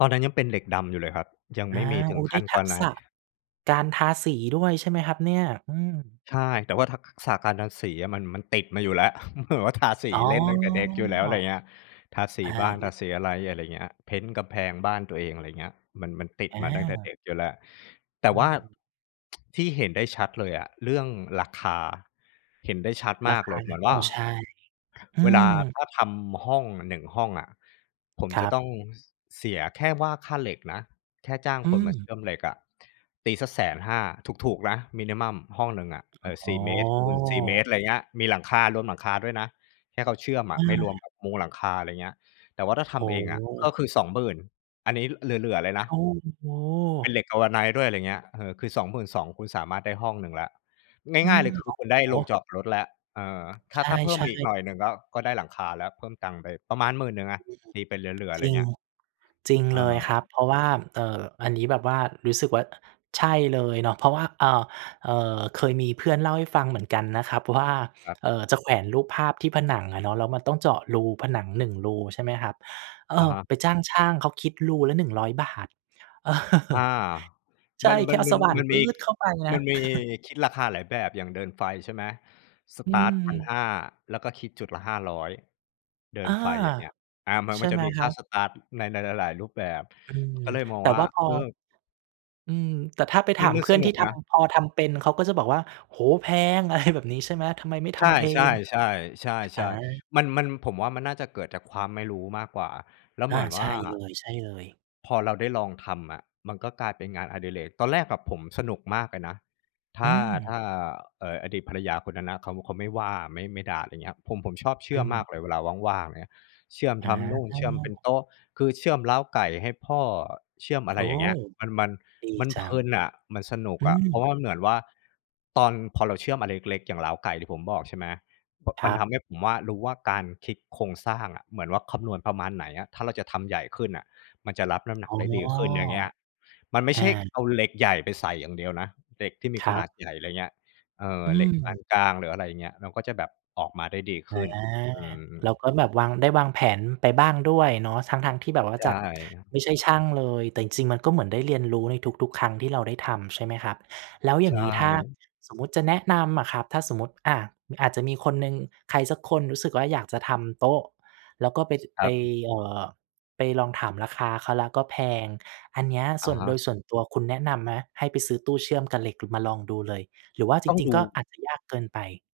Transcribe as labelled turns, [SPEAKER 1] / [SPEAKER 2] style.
[SPEAKER 1] ตอนนั้นยังเป็นเหล็กดำอยู่เลยครับ ยัง
[SPEAKER 2] อ
[SPEAKER 1] ไ
[SPEAKER 2] า
[SPEAKER 1] ม่มีถ
[SPEAKER 2] โ
[SPEAKER 1] ึ
[SPEAKER 2] อ้
[SPEAKER 1] ง
[SPEAKER 2] ไ
[SPEAKER 1] ข
[SPEAKER 2] ด้
[SPEAKER 1] ั้น
[SPEAKER 2] ทักษะ
[SPEAKER 1] Galvanize
[SPEAKER 2] การทาสีด้วยใช่ไหมครับเนี่ย? อืม
[SPEAKER 1] ใช่ แต่ว่าทัก ส ษะการทาสีอะ มัน มันติดมาอยู่แล้ว เหมือนว่าทา สี
[SPEAKER 2] อ้อ
[SPEAKER 1] เล่นตั้งแต่เด็กอยู่แล้ว ไรเงี้ย ทาส
[SPEAKER 2] อ
[SPEAKER 1] ี
[SPEAKER 2] า
[SPEAKER 1] บ้าน
[SPEAKER 2] น
[SPEAKER 1] ทา
[SPEAKER 2] ะ
[SPEAKER 1] สีอะไร อะไรเงี้ย เพนต์กำแพงบ้านตัวเอง อะไรเงี้ย มัน มันติด
[SPEAKER 2] อ
[SPEAKER 1] มาตั้งแต่เด
[SPEAKER 2] า
[SPEAKER 1] ็กอยู่แล้ว แต่
[SPEAKER 2] อ
[SPEAKER 1] ว่า
[SPEAKER 2] ืม
[SPEAKER 1] ที่เห็นได้ชัดเลยอะเรื่องราคา เห็นได้ชัด
[SPEAKER 2] ร
[SPEAKER 1] ม
[SPEAKER 2] า
[SPEAKER 1] าก
[SPEAKER 2] ค
[SPEAKER 1] เล
[SPEAKER 2] า?
[SPEAKER 1] ยเหมือน
[SPEAKER 2] โอ
[SPEAKER 1] ว
[SPEAKER 2] ้
[SPEAKER 1] ่า
[SPEAKER 2] ใช่ อื
[SPEAKER 1] เวลา
[SPEAKER 2] ม
[SPEAKER 1] ถ้าทำห้อง 1 ห้องอะ ผม
[SPEAKER 2] คร
[SPEAKER 1] จะ
[SPEAKER 2] ั
[SPEAKER 1] ต้อ
[SPEAKER 2] บ
[SPEAKER 1] ง ส เสียแค่ว่าค่าเหล็กนะ แค่จ้าง
[SPEAKER 2] อื
[SPEAKER 1] คนมาเช
[SPEAKER 2] ม
[SPEAKER 1] ื่อมเหล็กอะ ตีสัก 150,000 ถูก ๆ นะ มินิมัม ห้องหนึ่งอะ
[SPEAKER 2] อ
[SPEAKER 1] ส
[SPEAKER 2] ๋
[SPEAKER 1] ี่ เมตร คูณ 4 เม
[SPEAKER 2] อ
[SPEAKER 1] ตร อะไรเงี้ย มีหลังคา รวมหลังคาด้วยนะ ให้เขาเชื่อม
[SPEAKER 2] เ
[SPEAKER 1] อะ ไม่รว
[SPEAKER 2] อ
[SPEAKER 1] ม
[SPEAKER 2] อ
[SPEAKER 1] แบบมุงหลังคา อะไรเงี้ย แต่ว่าถ้าท
[SPEAKER 2] โอ้
[SPEAKER 1] ำเอง
[SPEAKER 2] โ
[SPEAKER 1] อะ ก็
[SPEAKER 2] ฮ
[SPEAKER 1] คือ 20,000 อันนี้เหลือ ๆ เลยนะ
[SPEAKER 2] โอ้โ
[SPEAKER 1] เป็น
[SPEAKER 2] ฮ
[SPEAKER 1] เหล็ก Galvanize ด้วย ไรเงี้ย เออ คือ 22,000 คุณสามารถได้ห้องหนึ่งแล้ว
[SPEAKER 2] อื
[SPEAKER 1] ง่าย ๆ เ
[SPEAKER 2] ม
[SPEAKER 1] ลย คื
[SPEAKER 2] โอ
[SPEAKER 1] อ
[SPEAKER 2] ้
[SPEAKER 1] คุณได้
[SPEAKER 2] โ
[SPEAKER 1] โ
[SPEAKER 2] ฮ!
[SPEAKER 1] รงจอดรถแล้ว เออ ถ
[SPEAKER 2] ใ
[SPEAKER 1] ้า ถ้าเพิ่
[SPEAKER 2] ช
[SPEAKER 1] มไป
[SPEAKER 2] ่
[SPEAKER 1] อีกหน่
[SPEAKER 2] ๆ
[SPEAKER 1] อยหนึ่งก็ ก็ได้หลังคาแล้ว เพิ่มตังค์ไปประมาณ 10,000 อะ
[SPEAKER 2] อืม
[SPEAKER 1] ตีไปเหลือ ๆ
[SPEAKER 2] จ
[SPEAKER 1] ไร
[SPEAKER 2] ริง
[SPEAKER 1] เงี้ย
[SPEAKER 2] จริงเลยคร
[SPEAKER 1] เออ
[SPEAKER 2] ับ เพราะว่า เอ่อ อันนี้แบบว่ารู้สึกว่า ใช่เลยเนาะ เพราะว่า เอ่อ เอ่อ เคยมีเพื่อนเล่าให้ฟังเหมือนกันนะครับว่า
[SPEAKER 1] ครับ
[SPEAKER 2] เอ่อ จะแขวนรูปภาพที่ผนังอะเนาะ แล้วมันต้องเจาะรูผนัง 1 รู ใช่ไหมครับ เอ
[SPEAKER 1] อะ
[SPEAKER 2] อ
[SPEAKER 1] ฮะ
[SPEAKER 2] ไปจ้างช่างเขาคิดรูละ 100 บาท เออ
[SPEAKER 1] อา
[SPEAKER 2] ใช
[SPEAKER 1] ม
[SPEAKER 2] ่
[SPEAKER 1] ัน
[SPEAKER 2] แ
[SPEAKER 1] ม
[SPEAKER 2] ค
[SPEAKER 1] ั
[SPEAKER 2] ่
[SPEAKER 1] น
[SPEAKER 2] เอา
[SPEAKER 1] มั
[SPEAKER 2] ส
[SPEAKER 1] น
[SPEAKER 2] ว่าน
[SPEAKER 1] มัน
[SPEAKER 2] ป
[SPEAKER 1] ม
[SPEAKER 2] ื
[SPEAKER 1] ี
[SPEAKER 2] ๊ดเข้าไปน
[SPEAKER 1] ม
[SPEAKER 2] ะ
[SPEAKER 1] ันมีคิดราคาหลายแบบ อย่างเดินไฟ ใช่ไหม ส
[SPEAKER 2] อื
[SPEAKER 1] ตาร์ต พัน
[SPEAKER 2] ม
[SPEAKER 1] ห้า แล้วก็คิดจุดละ 500 เดิ
[SPEAKER 2] อ
[SPEAKER 1] น
[SPEAKER 2] า
[SPEAKER 1] ไฟ อย่างเงี้ย อา มัน
[SPEAKER 2] ใช
[SPEAKER 1] ม
[SPEAKER 2] ่
[SPEAKER 1] ันจ
[SPEAKER 2] ไ
[SPEAKER 1] ะ
[SPEAKER 2] หม
[SPEAKER 1] มี
[SPEAKER 2] ค
[SPEAKER 1] ค
[SPEAKER 2] รั
[SPEAKER 1] ่า
[SPEAKER 2] บ?
[SPEAKER 1] สตาร์ต ในหลาย ๆ รูปแบบ
[SPEAKER 2] อืม
[SPEAKER 1] ก็เลยมอ
[SPEAKER 2] แ
[SPEAKER 1] ง
[SPEAKER 2] ต่
[SPEAKER 1] ว่
[SPEAKER 2] ว
[SPEAKER 1] า
[SPEAKER 2] ่าพอ
[SPEAKER 1] เออ
[SPEAKER 2] อืม แต่ถ้าไปถ
[SPEAKER 1] มั
[SPEAKER 2] า
[SPEAKER 1] น
[SPEAKER 2] ม
[SPEAKER 1] มั
[SPEAKER 2] เ
[SPEAKER 1] น
[SPEAKER 2] พื่
[SPEAKER 1] ส
[SPEAKER 2] อน
[SPEAKER 1] น
[SPEAKER 2] ที
[SPEAKER 1] ุ
[SPEAKER 2] ่
[SPEAKER 1] ก
[SPEAKER 2] ท
[SPEAKER 1] นะ
[SPEAKER 2] ำ พอทำเป็น เขาก็จะบอกว่า "โอ้โฮ! แพง" อะไรแบบนี้ ใช่ไหม "ทำไมไม่ท
[SPEAKER 1] ใช่
[SPEAKER 2] ำเอง?" อ
[SPEAKER 1] ๆ ๆ ๆ
[SPEAKER 2] า
[SPEAKER 1] ๆ มัน มัน ผมว่า มันน่าจะเกิดจากความไม่รู้มากกว่า แล้ว
[SPEAKER 2] อ
[SPEAKER 1] เ
[SPEAKER 2] า
[SPEAKER 1] หมือน
[SPEAKER 2] ใช
[SPEAKER 1] ว่
[SPEAKER 2] ่
[SPEAKER 1] า
[SPEAKER 2] เลย ๆ
[SPEAKER 1] พอเราได้ลองทำอะมันก็กลายเป็นงานอดิเรก ตอนแรกแบบผมสนุกมากเลยนะ ถ
[SPEAKER 2] อื
[SPEAKER 1] ้า ถ
[SPEAKER 2] ม
[SPEAKER 1] ้า เอ่อ อดีตภรรยาคนนั้นนะ เขา เขาไม่ว่า ไม่ ไม่ด่า ไรเงี้ย ผม ผมชอบเช
[SPEAKER 2] อ
[SPEAKER 1] ื่อมมา
[SPEAKER 2] ืม
[SPEAKER 1] กเลยเวลาว่าง ๆ ไรเงี้ย เชื่อม
[SPEAKER 2] อ
[SPEAKER 1] ทำนู่น เชื่อมเป็นโต
[SPEAKER 2] า
[SPEAKER 1] ๊ะ คือเชื่อมเล้าไก่ให้พ่อ เชื่อม อะ
[SPEAKER 2] โ
[SPEAKER 1] ไ
[SPEAKER 2] อ
[SPEAKER 1] ร
[SPEAKER 2] ้!
[SPEAKER 1] อย่างเงี้ย มัน มัน
[SPEAKER 2] ดี
[SPEAKER 1] มัน
[SPEAKER 2] จ
[SPEAKER 1] เ
[SPEAKER 2] ั
[SPEAKER 1] พล
[SPEAKER 2] ง
[SPEAKER 1] ินอะ มันสนุก
[SPEAKER 2] อื
[SPEAKER 1] อะ เพรา
[SPEAKER 2] ม
[SPEAKER 1] ะว่ามันเหมือนว่า ตอน พอเราเชื่อมอะไรเล็ก ๆ อย่างเล้าไก่ที่ผมบอก ใช่ไหม บ
[SPEAKER 2] ค
[SPEAKER 1] มั
[SPEAKER 2] ร
[SPEAKER 1] น
[SPEAKER 2] ั
[SPEAKER 1] ท
[SPEAKER 2] บ
[SPEAKER 1] ำให้ผมว่า รู้ว่า การคิดโครงสร้างอะ เหมือนว่าคำนวณประมาณไหนอะ ถ้าเราจะทำใหญ่ขึ้นอะมันจะรับน้ำหนั
[SPEAKER 2] อ
[SPEAKER 1] ก
[SPEAKER 2] ๋อ
[SPEAKER 1] ได้ดีขึ้น อย่างเงี้ย มันไม่
[SPEAKER 2] อ
[SPEAKER 1] ใช่
[SPEAKER 2] า
[SPEAKER 1] เอาเหล็กใหญ่ไปใส่อย่างเดียวนะ เหล็กที่มี
[SPEAKER 2] ค
[SPEAKER 1] ข
[SPEAKER 2] รั
[SPEAKER 1] น
[SPEAKER 2] บ
[SPEAKER 1] าดใหญ่ ไรเงี้ย เออ
[SPEAKER 2] อื
[SPEAKER 1] เหล็กปา
[SPEAKER 2] ม
[SPEAKER 1] นกลาง หรืออะไรอย่างเงี้ย เราก็จะแบบออกมาได้ดีข
[SPEAKER 2] อา
[SPEAKER 1] ึ้น อืม
[SPEAKER 2] แล้
[SPEAKER 1] ๆ
[SPEAKER 2] วก็แบบวาง ได้วางแผนไปบ้างด้วยเนาะ ทั้ง ๆ ที่แบบว่า
[SPEAKER 1] ใช
[SPEAKER 2] จากไ
[SPEAKER 1] ่
[SPEAKER 2] ม่ใช่ช่างเลย แต่จริง ๆ มันก็เหมือนได้เรียนรู้ในทุก ๆ ครั้งที่เราได้ทำใช่ไหมครับ? แล้วอย
[SPEAKER 1] ใช
[SPEAKER 2] ่างงี้ ถ้า
[SPEAKER 1] ่
[SPEAKER 2] สมมุติจะแนะนำอะครับ ถ้าสมมุติ อ่า อาจจะมีคนหนึ่ง ใครสักคนรู้สึกว่า อยากจะทำโต๊ะ แล้วก็ไป
[SPEAKER 1] ค
[SPEAKER 2] ไ
[SPEAKER 1] ร
[SPEAKER 2] ป
[SPEAKER 1] ับ
[SPEAKER 2] เอ่อ ไปลองถามราคาเขาแล้วก็แพง อันเนี้ย
[SPEAKER 1] อ
[SPEAKER 2] ส
[SPEAKER 1] ะ
[SPEAKER 2] ่วน
[SPEAKER 1] ฮ
[SPEAKER 2] โด
[SPEAKER 1] ะ
[SPEAKER 2] ยส่วนตัวคุณแนะนำไหม? ให้ไปซื้อตู้เชื่อมกับเหล็กมาลองดูเลย หรือว่าจ
[SPEAKER 1] ต้อง
[SPEAKER 2] ริ
[SPEAKER 1] ด
[SPEAKER 2] ง ๆ ก
[SPEAKER 1] ู
[SPEAKER 2] ็อาจจะยากเกินไป